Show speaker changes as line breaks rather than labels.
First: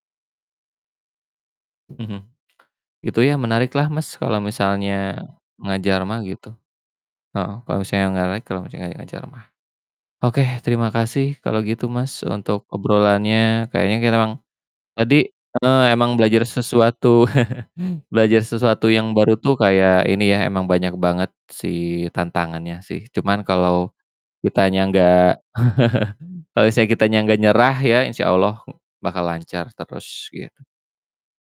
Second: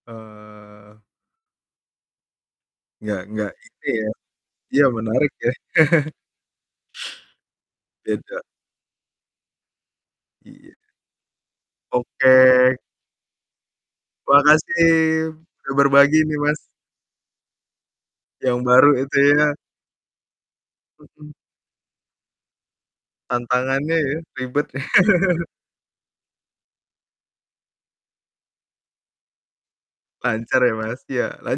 Eee
Mhm. Gitu
Nggak
ya
nggak
menarik lah
ini ya
Mas kalo
iya,
misalnya,
menarik ya.
ngajar mah gitu, heeh. Kalo misalnya nggak
Beda.
layak kalo lagi ngajar mah. Oke,
Iya.
terima kasih kalo gitu Mas untuk
Oke.
obrolannya, kayaknya kita emang
Makasih,
tadi,
udah
eee,
berbagi
emang
ini
belajar
Mas.
sesuatu. Belajar
Yang
sesuatu
baru
yang
itu
baru
ya.
tuh kayak ini ya, emang banyak banget
Mhm.
si tantangannya, sih. Cuman kalau
Tantangannya ya, ribet.
kitanya nggak kalo misalnya kita nggak nyerah, ya insyaallah, bakal lancar terus,
Lancar
gitu.
ya Mas. Iya, la